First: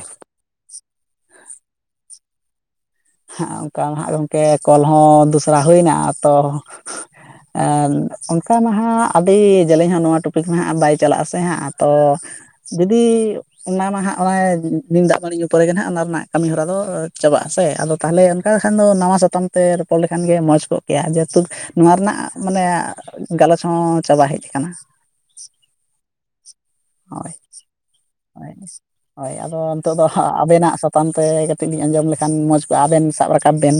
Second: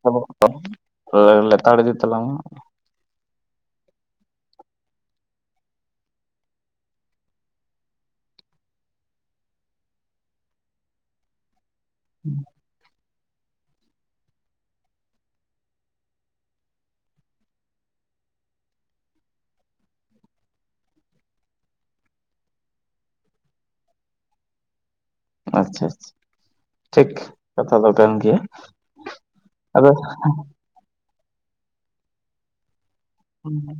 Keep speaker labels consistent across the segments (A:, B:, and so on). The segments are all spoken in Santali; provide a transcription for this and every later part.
A: ᱠᱷᱚᱵᱚᱨ ᱠᱚᱫᱚ ᱞᱮᱛᱟᱲ ᱤᱫᱤ ᱛᱟᱞᱟᱝᱼᱟ
B: ᱦᱮ ᱚᱱᱠᱟ ᱦᱟᱸᱜ ᱜᱚᱢᱠᱮ ᱠᱚᱞ ᱦᱚᱸ ᱫᱚᱥᱨᱟ ᱦᱩᱭᱱᱟ ᱛᱚ ᱚᱱᱠᱟ ᱢᱟ ᱦᱟᱸᱜ ᱟᱹᱰᱤ ᱡᱮᱞᱮᱧ ᱦᱚᱸ ᱱᱚᱣᱟ ᱴᱚᱯᱤᱠ ᱢᱟ ᱦᱟᱸᱜ ᱵᱟᱭ ᱪᱟᱞᱟᱜᱼᱟ ᱥᱮ ᱦᱟᱸᱜ ᱛᱚ ᱡᱩᱫᱤ ᱚᱱᱟ ᱢᱟ ᱦᱟᱸᱜ ᱚᱱᱮ ᱱᱤᱢ ᱫᱟᱜ ᱢᱟᱹᱲᱤ ᱧᱩ ᱯᱚᱨᱮ ᱜᱮ ᱦᱟᱸᱜ ᱚᱱᱟ ᱨᱮᱱᱟᱜ ᱠᱟᱹᱢᱤ ᱦᱚᱨᱟ ᱫᱚ ᱪᱟᱵᱟᱜᱼᱟ ᱥᱮ ᱟᱫᱚ ᱛᱟᱦᱚᱞᱮ ᱚᱱᱠᱟ ᱠᱷᱟᱱ ᱫᱚ ᱱᱟᱣᱟ ᱥᱟᱛᱟᱢ ᱛᱮ ᱨᱚᱯᱚᱲ ᱞᱮᱠᱷᱟᱱ ᱜᱮ ᱢᱚᱡᱽ ᱠᱚᱜ ᱠᱮᱭᱟ ᱡᱮᱦᱮᱛᱩ ᱱᱚᱣᱟ ᱨᱮᱱᱟᱜ ᱢᱟᱱᱮ ᱜᱟᱞᱚᱪ ᱦᱚᱸ ᱪᱟᱵᱟ ᱦᱮᱡ ᱟᱠᱟᱱᱟ᱾
A: ᱟᱪᱪᱷᱟ ᱟᱪᱪᱷᱟ ᱴᱷᱤᱠ
B: ᱦᱳᱭ
A: ᱠᱟᱛᱷᱟ ᱫᱚ ᱠᱟᱱ ᱜᱮᱭᱟ
B: ᱦᱳᱭ ᱦᱳᱭ
A: ᱟᱫᱚ
B: ᱱᱤᱛᱚᱜ ᱫᱚ ᱟᱵᱮᱱᱟᱜ ᱥᱟᱛᱟᱢ ᱛᱮ ᱠᱟᱹᱴᱤᱡ ᱞᱤᱧ ᱟᱸᱡᱚᱢ ᱞᱮᱠᱷᱟᱱ ᱢᱚᱡᱽ ᱠᱚᱜᱼᱟ ᱟᱵᱮᱱ ᱥᱟᱵ ᱨᱟᱠᱟᱵ ᱵᱮᱱ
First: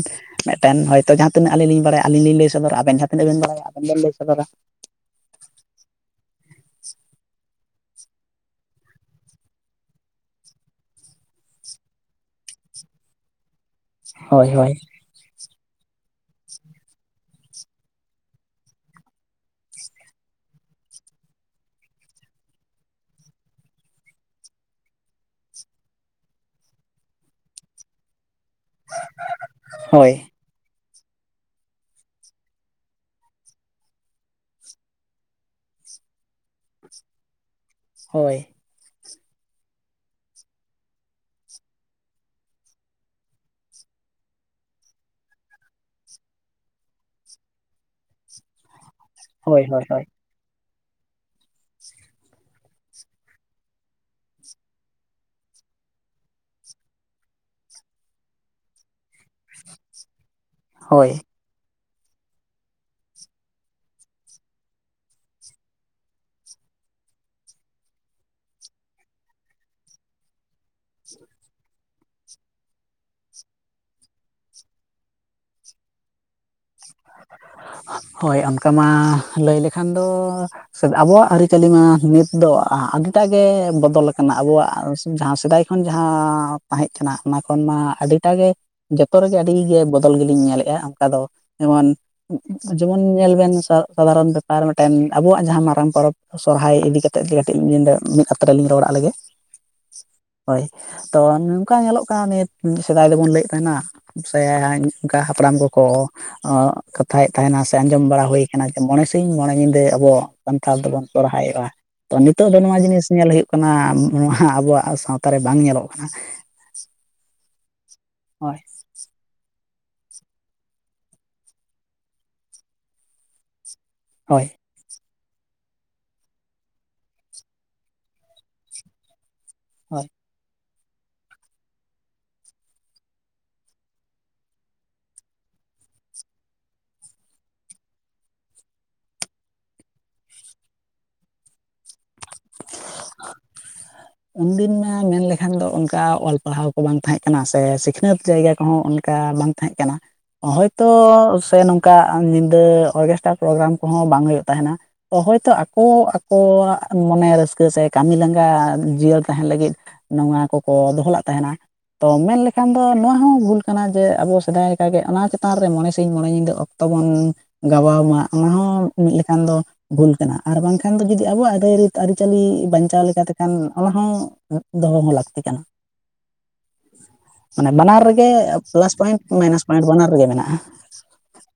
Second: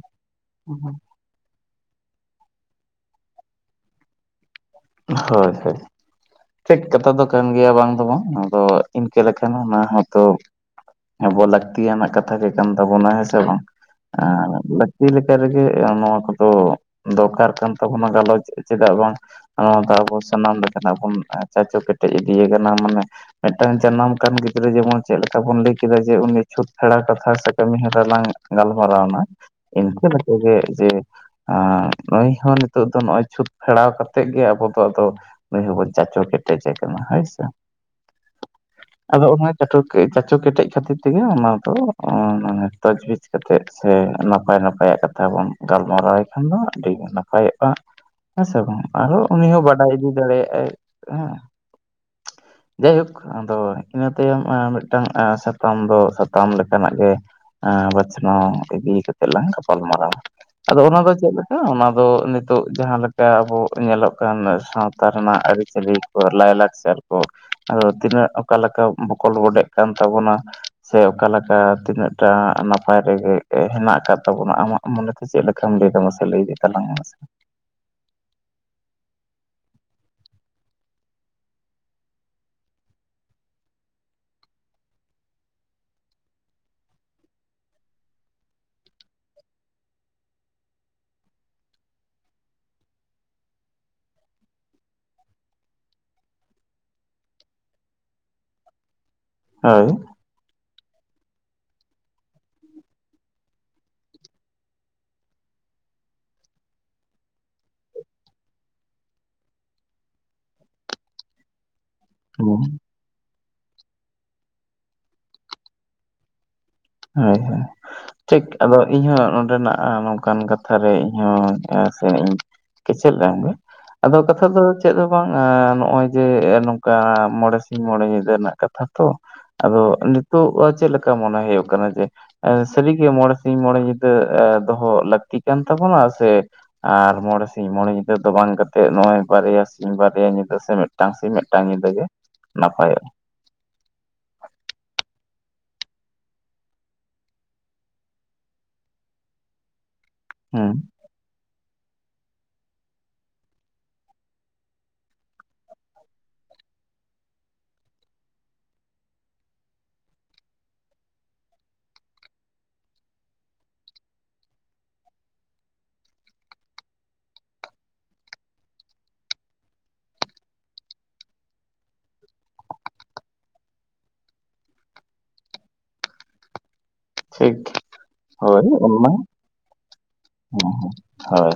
B: ᱢᱮᱫᱴᱮᱱ ᱦᱚᱭᱛᱚ ᱡᱟᱦᱟᱸ ᱛᱤᱱᱟᱹᱜ ᱟᱹᱞᱤᱧ ᱞᱤᱧ ᱵᱟᱲᱟᱭᱟ ᱟᱹᱞᱤᱧ ᱞᱤᱧ ᱞᱟᱹᱭ ᱥᱚᱫᱚᱨ ᱟᱵᱮᱱ ᱡᱟᱦᱟᱸ ᱛᱤᱱᱟᱹᱜ ᱵᱮᱱ ᱵᱟᱲᱟᱭ ᱟᱵᱮᱱ ᱵᱮᱱ ᱞᱟᱹᱭ ᱥᱚᱫᱚᱨᱟ
A: ᱦᱳᱭ ᱦᱳᱭ ᱴᱷᱤᱠ ᱠᱟᱛᱷᱟ ᱫᱚ ᱠᱟᱱ ᱜᱮᱭᱟ ᱵᱟᱝ ᱫᱚ ᱵᱟᱝ ᱱᱚᱣᱟ ᱫᱚ ᱤᱱᱠᱟᱹ ᱞᱮᱠᱷᱟᱱ ᱚᱱᱟ ᱦᱚᱸᱛᱚ ᱟᱵᱚ ᱞᱟᱹᱠᱛᱤᱭᱟᱱᱟᱜ ᱠᱟᱛᱷᱟ ᱜᱮ ᱠᱟᱱ ᱛᱟᱵᱚᱱᱟ ᱦᱮᱸ ᱥᱮ ᱵᱟᱝ?
B: ᱦᱳᱭ ᱦᱳᱭ
A: ᱪᱮ ᱞᱮᱠᱟ ᱨᱮᱜᱮ ᱱᱚᱣᱟ ᱠᱚᱫᱚ ᱫᱚᱨᱠᱟᱨ ᱠᱟᱱ ᱛᱟᱵᱚᱱᱟ ᱜᱟᱞᱚᱪ ᱪᱮᱫᱟᱜ ᱵᱟᱝ ᱱᱚᱣᱟ ᱫᱚ ᱟᱵᱚ ᱥᱟᱱᱟᱢ ᱞᱮᱠᱟᱱᱟᱜ ᱵᱚᱱ ᱪᱟᱪᱳ ᱠᱮᱴᱮᱡ ᱤᱫᱤᱭᱮ ᱠᱟᱱᱟ ᱢᱟᱱᱮ ᱢᱤᱫᱴᱟᱝ ᱡᱟᱱᱟᱢ ᱠᱟᱱ ᱜᱤᱫᱽᱨᱟᱹ ᱡᱮᱢᱚᱱ ᱪᱮᱫ ᱞᱮᱠᱟ ᱵᱚᱱ ᱞᱟᱹᱭ ᱠᱮᱫᱟ ᱡᱮ ᱩᱱᱤ ᱪᱷᱩᱸᱛ ᱯᱷᱮᱲᱟ ᱠᱟᱛᱷᱟ ᱥᱮ ᱠᱟᱹᱢᱤ ᱦᱚᱨᱟ ᱞᱟᱝ ᱜᱟᱞᱢᱟᱨᱟᱣᱱᱟ ᱤᱱᱠᱟᱹ
B: ᱦᱳᱭ
A: ᱠᱟᱛᱮ ᱜᱮ ᱡᱮ ᱟᱨ ᱱᱩᱭ ᱦᱚᱸ ᱱᱤᱛᱚᱜ ᱫᱚ ᱱᱚᱜᱼᱚᱭ ᱪᱷᱩᱸᱛ ᱯᱷᱮᱲᱟᱣ ᱠᱟᱛ ᱛᱮᱜ ᱜᱮ ᱟᱵᱚ ᱫᱚ ᱟᱫᱚ ᱱᱩᱭ ᱦᱚᱸᱵᱚᱱ ᱪᱟᱪᱚ ᱠᱮᱴᱮᱡᱮ ᱠᱟᱱᱟ ᱦᱳᱭ ᱥᱮ
B: ᱦᱳᱭ
A: ᱟᱫᱚ ᱚᱱᱟ [unintelligible] ᱪᱟᱪᱚ ᱠᱮᱴᱮᱡ ᱠᱷᱟᱹᱛᱤᱨ ᱛᱮᱜᱮ ᱚᱱᱟ ᱫᱚ [unintelligible] ᱠᱟᱛᱮᱫ ᱥᱮ ᱱᱟᱯᱟᱭ ᱱᱟᱯᱟᱭᱟᱜ ᱠᱟᱛᱷᱟ ᱵᱚᱱ ᱜᱟᱞᱢᱟᱨᱟᱣᱮ ᱠᱷᱟᱱ ᱫᱚ ᱟᱹᱰᱤ ᱱᱟᱯᱟᱭᱚᱜᱼᱟ᱾ ᱦᱮᱸ ᱥᱮ ᱵᱟᱝ ᱟᱨᱦᱚᱸ ᱩᱱᱤ
B: ᱦᱳᱭ
A: ᱦᱚᱸ
B: ᱦᱳᱭ
A: ᱵᱟᱰᱟᱭ
B: ᱦᱳᱭ
A: ᱤᱫᱤ ᱫᱟᱲᱮᱭᱟᱜᱼᱟᱭ ᱦᱮᱸ ᱡᱟᱭ ᱦᱳᱠ ᱟᱫᱚ ᱤᱱᱟᱹ ᱛᱟᱭᱚᱢ ᱢᱤᱫᱴᱟᱝ ᱥᱟᱛᱟᱢ ᱫᱚ ᱥᱟᱛᱟᱢ ᱞᱮᱠᱟᱱᱟᱜ ᱜᱮ ᱟ ᱵᱟᱪᱷᱱᱟᱣ ᱤᱫᱤ ᱠᱟᱛᱮ ᱞᱟᱝ ᱜᱟᱯᱟᱞ ᱢᱟᱨᱟᱣᱟ᱾ ᱟᱫᱚ ᱚᱱᱟ
B: ᱦᱳᱭ
A: ᱫᱚ ᱪᱮᱫ ᱞᱮᱠᱟ ᱚᱱᱟ ᱫᱚ ᱱᱤᱛᱚᱜ ᱡᱟᱦᱟᱸ ᱞᱮᱠᱟ ᱟᱵᱚ ᱧᱮᱞᱚᱜ ᱠᱟᱱ ᱥᱟᱶᱛᱟ ᱨᱮᱱᱟᱜ ᱟᱹᱨᱤᱪᱟᱹᱞᱤ ᱠᱚ ᱞᱟᱭ ᱞᱟᱠᱪᱟᱨ ᱠᱚ ᱟᱫᱚ ᱛᱤᱱᱟᱹᱜ ᱚᱠᱟ ᱞᱮᱠᱟ ᱵᱚᱠᱚᱞ ᱵᱚᱰᱮᱜ ᱠᱟᱱ ᱛᱟᱵᱚᱱᱟ ᱥᱮ ᱚᱠᱟᱞᱮᱠᱟ ᱛᱤᱱᱟᱹᱜᱴᱟ ᱱᱟᱯᱟᱭ ᱨᱮᱜᱮ ᱦᱮᱱᱟᱜ ᱟᱠᱟᱫ ᱛᱟᱵᱚᱱᱟ ᱟᱢᱟᱜ ᱢᱚᱱᱮᱛᱮ ᱪᱮᱫ ᱞᱮᱠᱟᱢ ᱞᱟᱹᱭ ᱫᱟ ᱢᱟᱥᱮ ᱞᱟᱹᱭ ᱤᱫᱤ ᱛᱟᱞᱟᱝ ᱢᱮᱥᱮ?
B: ᱦᱳᱭ ᱚᱱᱠᱟ ᱢᱟ ᱞᱟᱹᱭ ᱞᱮᱠᱷᱟᱱ ᱫᱚ ᱟᱵᱚᱣᱟᱜ ᱟᱹᱨᱤ ᱪᱟᱹᱞᱤ ᱢᱟ ᱱᱤᱛ ᱫᱚ ᱟᱹᱰᱤᱴᱟᱜ ᱜᱮ ᱵᱚᱫᱚᱞ ᱟᱠᱟᱱᱟ ᱟᱵᱚᱣᱟᱜ ᱡᱟᱦᱟᱸ ᱥᱮᱫᱟᱭ ᱠᱷᱚᱱ ᱡᱟᱦᱟᱸ ᱛᱟᱦᱮᱸᱫ ᱠᱟᱱᱟ ᱚᱱᱟ ᱠᱷᱚᱱ ᱢᱟ ᱟᱹᱰᱤᱴᱟ ᱜᱮ ᱡᱚᱛᱚ ᱨᱮᱜᱮ ᱟᱹᱰᱤᱜᱮ ᱵᱚᱫᱚᱞ ᱜᱮᱞᱤᱧ ᱧᱮᱞᱮᱫᱼᱟ ᱚᱱᱠᱟ ᱫᱚ ᱡᱮᱢᱚᱱ ᱡᱮᱢᱚᱱ ᱧᱮᱞ ᱵᱮᱱ ᱥᱟᱫᱷᱟᱨᱚᱱ ᱵᱮᱯᱟᱨ ᱢᱤᱫᱴᱮᱱ ᱟᱵᱚᱣᱟᱜ ᱡᱟᱦᱟᱸ ᱢᱟᱨᱟᱝ ᱯᱚᱨᱚᱵᱽ ᱥᱚᱨᱦᱟᱭ ᱤᱫᱤ ᱠᱟᱛᱮᱜ ᱜᱮ ᱠᱟᱹᱴᱤᱡ [unintelligible] ᱢᱤᱫ ᱟᱛᱨᱮ ᱞᱤᱧ ᱨᱚᱲᱟᱜ ᱞᱮᱜᱮ᱾
A: ᱦᱳᱭ᱾
B: ᱦᱳᱭ ᱛᱚ ᱱᱚᱝᱠᱟ ᱧᱮᱞᱚᱜ ᱠᱟᱱᱟ ᱱᱤᱭᱟᱹ ᱥᱮᱫᱟᱭ ᱫᱚᱵᱚᱱ ᱞᱟᱹᱭᱮᱫ ᱛᱟᱸᱦᱮᱱᱟ, [unintelligible] ᱚᱱᱠᱟ ᱦᱟᱯᱲᱟᱢ ᱠᱚᱠᱚ ᱚ ᱠᱟᱛᱷᱟᱭᱮᱫ ᱛᱟᱦᱮᱱᱟ ᱥᱮ ᱟᱸᱡᱚᱢ ᱵᱟᱲᱟ ᱦᱩᱭ ᱠᱟᱱᱟ ᱡᱮ ᱢᱚᱬᱮ ᱥᱤᱧ ᱢᱚᱬᱮ ᱧᱤᱫᱟᱹ ᱟᱵᱚ ᱥᱟᱱᱛᱷᱟᱲ ᱫᱚᱵᱚᱱ ᱥᱚᱨᱦᱟᱭᱚᱜᱼᱟ᱾ ᱛᱚ ᱱᱤᱛᱚᱜ ᱫᱚ
A: ᱦᱳᱭ
B: ᱱᱚᱣᱟ ᱡᱤᱱᱤᱥ ᱧᱮᱞ ᱦᱩᱭᱩᱜ ᱠᱟᱱᱟ ᱱᱚᱣᱟ ᱟᱵᱚᱣᱟᱜ ᱥᱟᱶᱛᱟ ᱨᱮ ᱵᱟᱝ ᱧᱮᱞᱚᱜ ᱠᱟᱱᱟ?
A: ᱦᱳᱭ ᱦᱳᱭ ᱴᱷᱤᱠ
B: ᱦᱳᱭ
A: ᱟᱫᱚ ᱤᱧ ᱦᱚᱸ ᱱᱚᱸᱰᱮᱱᱟᱜ ᱟᱨ ᱱᱚᱝᱠᱟᱱ ᱠᱟᱛᱷᱟ ᱨᱮ ᱤᱧ ᱦᱚᱸ ᱥᱮ ᱤᱧ ᱠᱮᱪᱮᱫ ᱞᱮᱢ ᱜᱮ ᱟᱫᱚ
B: ᱦᱳᱭ
A: ᱠᱟᱛᱷᱟ ᱫᱚ ᱪᱮᱫ ᱫᱚ ᱵᱟᱝ ᱱᱚᱜᱼᱚᱭ ᱡᱮ ᱱᱚᱝᱠᱟ ᱢᱚᱬᱮ ᱥᱤᱧ ᱢᱚᱬᱮ ᱧᱤᱫᱟᱹ ᱨᱮᱱᱟᱜ ᱠᱟᱛᱷᱟ ᱛᱚ ᱟᱫᱚ
B: ᱦᱳᱭ
A: ᱱᱤᱛᱳᱜ ᱪᱮᱫ ᱞᱮᱠᱟ ᱢᱚᱱᱮ ᱦᱳᱭᱳᱜ ᱠᱟᱱᱟ ᱡᱮ ᱥᱟᱹᱨᱤᱜᱮ ᱢᱚᱬᱮ ᱥᱤᱧ ᱢᱚᱬᱮ ᱧᱤᱫᱟᱹ ᱫᱚᱦᱚ ᱞᱟᱹᱠᱛᱤ ᱠᱟᱱ ᱛᱟᱵᱚᱱᱟ ᱥᱮ? ᱟᱨ ᱢᱚᱬᱮ ᱥᱤᱧ ᱢᱚᱬᱮ ᱧᱤᱫᱟᱹ ᱫᱚ ᱵᱟᱝ ᱠᱟᱛᱮᱜ ᱱᱚᱜᱼᱚᱭ ᱵᱟᱨᱭᱟ ᱥᱤᱧ ᱵᱟᱨᱭᱟ ᱧᱤᱫᱟᱹ ᱥᱮ ᱢᱤᱫ ᱢᱤᱫᱴᱟᱝ ᱥᱤᱧ ᱢᱤᱫᱴᱟᱝ ᱧᱤᱫᱟᱹ ᱜᱮ ᱱᱟᱯᱟᱭᱚᱜᱼᱟ᱾
B: ᱩᱱᱫᱤᱱ ᱢᱟ ᱢᱮᱱ ᱞᱮᱠᱷᱟᱱ ᱫᱚ ᱚᱱᱠᱟ ᱚᱞ ᱯᱟᱲᱦᱟᱣ ᱠᱚ ᱵᱟᱝ ᱛᱟᱦᱮᱸ ᱠᱟᱱᱟ, ᱥᱮ ᱥᱤᱠᱷᱱᱟᱹᱛ ᱡᱟᱭᱜᱟ ᱠᱚᱦᱚᱸ ᱚᱱᱠᱟ ᱵᱟᱝ ᱛᱟᱦᱮᱸ ᱠᱟᱱᱟ,
A: ᱦᱮᱸ
B: ᱦᱳᱭᱛᱚ ᱥᱮ ᱱᱚᱝ ᱠᱟ ᱧᱤᱫᱟᱹ ᱚᱨᱜᱮᱥᱴᱟᱨ ᱯᱨᱳᱜᱨᱟᱢ ᱠᱚᱦᱚᱸ ᱵᱟᱝ ᱦᱩᱭᱩᱜ ᱛᱟᱸᱦᱮᱱᱟ᱾ ᱚ ᱦᱳᱭᱛᱳ ᱟᱠᱚ ᱟᱠᱚᱣᱟᱜ ᱢᱚᱱᱮ ᱨᱟᱹᱥᱠᱟᱹ ᱥᱮ ᱠᱟᱹᱢᱤ ᱞᱟᱸᱜᱟ ᱡᱤᱭᱟᱹᱲ ᱛᱟᱦᱮᱱ ᱞᱟᱹᱜᱤᱫ, ᱱᱚᱣᱟ ᱠᱚᱠᱚ ᱫᱚᱦᱚᱞᱟᱜ ᱛᱟᱦᱮᱱᱟ᱾ ᱛᱚ ᱢᱮᱱ ᱞᱮᱠᱷᱟᱱ ᱫᱚ ᱱᱚᱣᱟ ᱦᱚᱸ ᱵᱷᱩᱞ ᱠᱟᱱᱟ ᱡᱮ ᱟᱵᱚ ᱥᱮᱫᱟᱭ ᱞᱮᱠᱟᱜᱮ ᱚᱱᱟ ᱪᱮᱛᱟᱱ ᱨᱮ ᱢᱚᱬᱮ ᱥᱤᱧ ᱢᱚᱬᱮ ᱧᱤᱫᱟᱹ ᱛᱚᱵᱚᱱ ᱜᱟᱵᱟᱣ ᱢᱟ ᱚᱱᱟ ᱦᱚᱸ ᱢᱤᱫ ᱞᱮᱠᱷᱟᱱ ᱫᱚ ᱵᱷᱩᱞ ᱠᱟᱱᱟ ᱟᱨ ᱵᱟᱝᱠᱷᱟᱱ ᱫᱚ ᱡᱩᱫᱤ ᱟᱵᱚᱣᱟᱜ ᱨᱟᱹᱭᱨᱤᱛ ᱟᱹᱨᱤᱪᱟᱹᱞᱤ ᱵᱟᱧᱪᱟᱣ ᱞᱮᱠᱟ ᱛᱮᱠᱷᱟᱱ ᱚᱱᱟ ᱦᱚᱸ ᱫᱚᱦᱚ ᱦᱚᱸ ᱞᱟᱹᱠᱛᱤ ᱠᱟᱱᱟ᱾
A: ᱴᱷᱤᱠ
B: ᱢᱟᱱᱮ ᱵᱟᱱᱟᱨ ᱨᱮᱜᱮ
A: ᱦᱳᱭ
B: ᱯᱞᱟᱥ
A: ᱚᱱᱟ ᱦᱮᱸ
B: ᱯᱚᱭᱮᱱᱴ, ᱢᱟᱭᱱᱟᱥ ᱯᱚᱭᱮᱱᱴ, ᱵᱟᱱᱟᱨ ᱨᱮᱜᱮ ᱢᱮᱱᱟᱜᱼᱟ᱾
A: ᱦᱳᱭ᱾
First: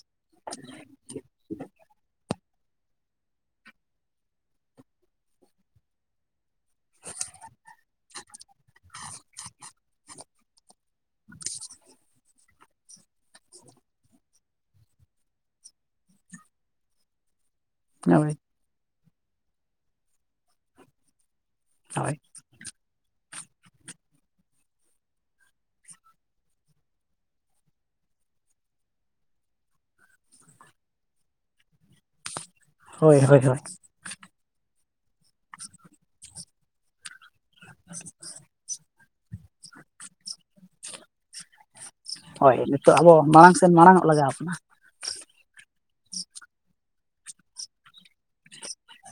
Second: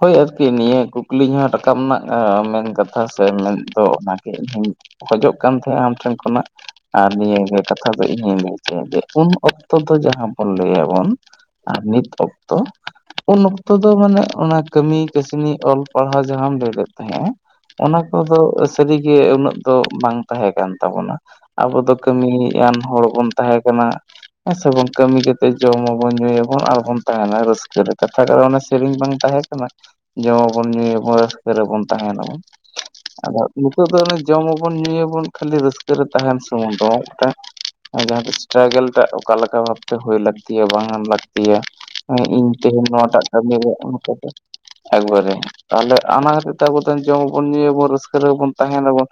A: ᱦᱳᱭ ᱟᱨᱠᱤ ᱱᱤᱭᱟᱹ ᱠᱩᱠᱞᱤ ᱡᱟᱦᱟᱸ ᱨᱟᱠᱟᱵ ᱨᱮᱱᱟᱜ ᱢᱮᱱ ᱠᱟᱛᱷᱟ ᱥᱮ ᱢᱮᱱ ᱫᱚ ᱚᱱᱟᱜᱮ ᱤᱧᱦᱩᱧ ᱠᱷᱚᱡᱚᱜ ᱠᱟᱱ ᱛᱟᱦᱮᱸᱜ-ᱟ ᱟᱢ ᱴᱷᱮᱱ ᱠᱷᱚᱱᱟᱜ, ᱟᱨ ᱱᱤᱭᱟᱹᱜᱮ ᱠᱟᱛᱷᱟ ᱫᱚ ᱤᱧᱤᱧ ᱞᱟᱹᱭ ᱦᱚᱪᱚᱭᱟ ᱡᱮ ᱩᱱ ᱚᱠ ᱚᱠᱛᱚ ᱫᱚ ᱡᱟᱦᱟᱸ ᱵᱚᱱ ᱞᱟᱹᱭᱟᱵᱚᱱ ᱟᱨ ᱱᱤᱛ ᱚᱠᱛᱚ ᱩᱱ ᱚᱠᱛᱚ ᱫᱚ ᱢᱟᱱᱮ ᱚᱱᱟ ᱠᱟᱹᱢᱤ ᱠᱟᱹᱥᱱᱤ ᱚᱞ ᱯᱟᱲᱦᱟᱣ ᱡᱟᱦᱟᱸᱢ ᱞᱟᱹᱭ ᱞᱮᱫ ᱛᱟᱦᱮᱸᱜ-ᱟ ᱚᱱᱟ
B: ᱦᱳᱭ
A: ᱠᱚᱫᱚ ᱥᱟᱹᱨᱤᱜᱮ ᱩᱱᱟᱹᱜ ᱫᱚ ᱵᱟᱝ ᱛᱟᱦᱮᱸ ᱠᱟᱱ ᱛᱟᱵᱚᱱᱟ ᱟᱵᱚ ᱫᱚ
B: ᱦᱳᱭ
A: ᱠᱟᱹᱢᱤᱭᱤᱡ ᱟᱱ ᱦᱚᱲ ᱵᱚᱱ ᱛᱟᱦᱮᱸ ᱠᱟᱱᱟ᱾ ᱦᱮᱸ ᱥᱮ ᱵᱟᱝ ᱠᱟᱹᱢᱤ ᱠᱟᱛᱮᱜ ᱡᱚᱢᱟᱵᱚᱱ ᱧᱩᱭᱟᱵᱚᱱ ᱟᱨᱵᱚᱱ ᱛᱟᱦᱮᱱᱟ ᱨᱟᱹᱥᱠᱟᱹ ᱨᱮ ᱠᱟᱛᱷᱟ ᱠᱟᱱᱟ ᱥᱮ ᱥᱮᱨᱮᱧ ᱵᱟᱝ ᱛᱟᱦᱮᱸ ᱠᱟᱱᱟ ᱡᱚᱢ ᱢᱟᱵᱚᱱ ᱧᱩᱭᱟ ᱵᱚᱱ ᱨᱟᱹᱥᱠᱟᱹ ᱨᱮᱵᱚᱱ ᱛᱟᱦᱮᱱᱟᱵᱚᱱ
B: ᱦᱳᱭ ᱦᱳᱭ
A: ᱟᱫᱚ
B: ᱦᱳᱭ
A: ᱱᱤᱛᱚᱜ ᱫᱚ ᱚᱱᱮ ᱡᱚᱢ ᱟᱵᱚᱱ ᱧᱩᱭᱟᱵᱚᱱ ᱠᱷᱟᱹᱞᱤ ᱨᱟᱹᱥᱠᱟᱹ ᱨᱮ ᱛᱟᱦᱮᱱ ᱥᱩᱢᱩᱝ ᱫᱚ ᱢᱤᱫᱴᱟᱝ ᱟᱨ ᱡᱟᱦᱟᱸ ᱛᱤᱥ ᱮᱥᱴᱨᱟᱜᱟᱹᱞ ᱴᱟᱜ ᱚᱠᱟ ᱞᱮᱠᱟ ᱵᱷᱟᱵᱛᱮ ᱦᱩᱭ ᱞᱟᱹᱠᱛᱤᱭᱟ ᱵᱟᱝ ᱮᱢ ᱞᱟᱹᱠᱛᱤᱭᱟ ᱦᱮᱸ ᱤᱧ
B: ᱦᱳᱭ
A: ᱛᱮᱦᱮᱧ
B: ᱱᱤᱛᱚᱜ ᱟᱵᱚ
A: ᱱᱚᱣᱟᱴᱟᱜ ᱠᱟᱹᱢᱤ
B: ᱢᱟᱲᱟᱝ ᱥᱮᱱ
A: ᱨᱮ
B: ᱢᱟᱲᱟᱝᱚᱜ
A: ᱚᱱᱠᱟ ᱫᱚ
B: ᱞᱟᱜᱟᱣ ᱵᱚᱱᱟ
A: ᱮᱠᱵᱟᱨᱮ ᱛᱟᱦᱞᱮ ᱟᱱᱟ ᱠᱷᱟᱹᱛᱤᱨ ᱛᱮ ᱟᱵᱚ ᱫᱚ ᱡᱚᱢᱟ ᱵᱚᱱ ᱧᱩᱭᱟ ᱵᱚᱱ ᱨᱟᱹᱥᱠᱟᱹ ᱨᱮ ᱵᱚᱱ ᱛᱟᱦᱮᱱᱟᱵᱚᱱ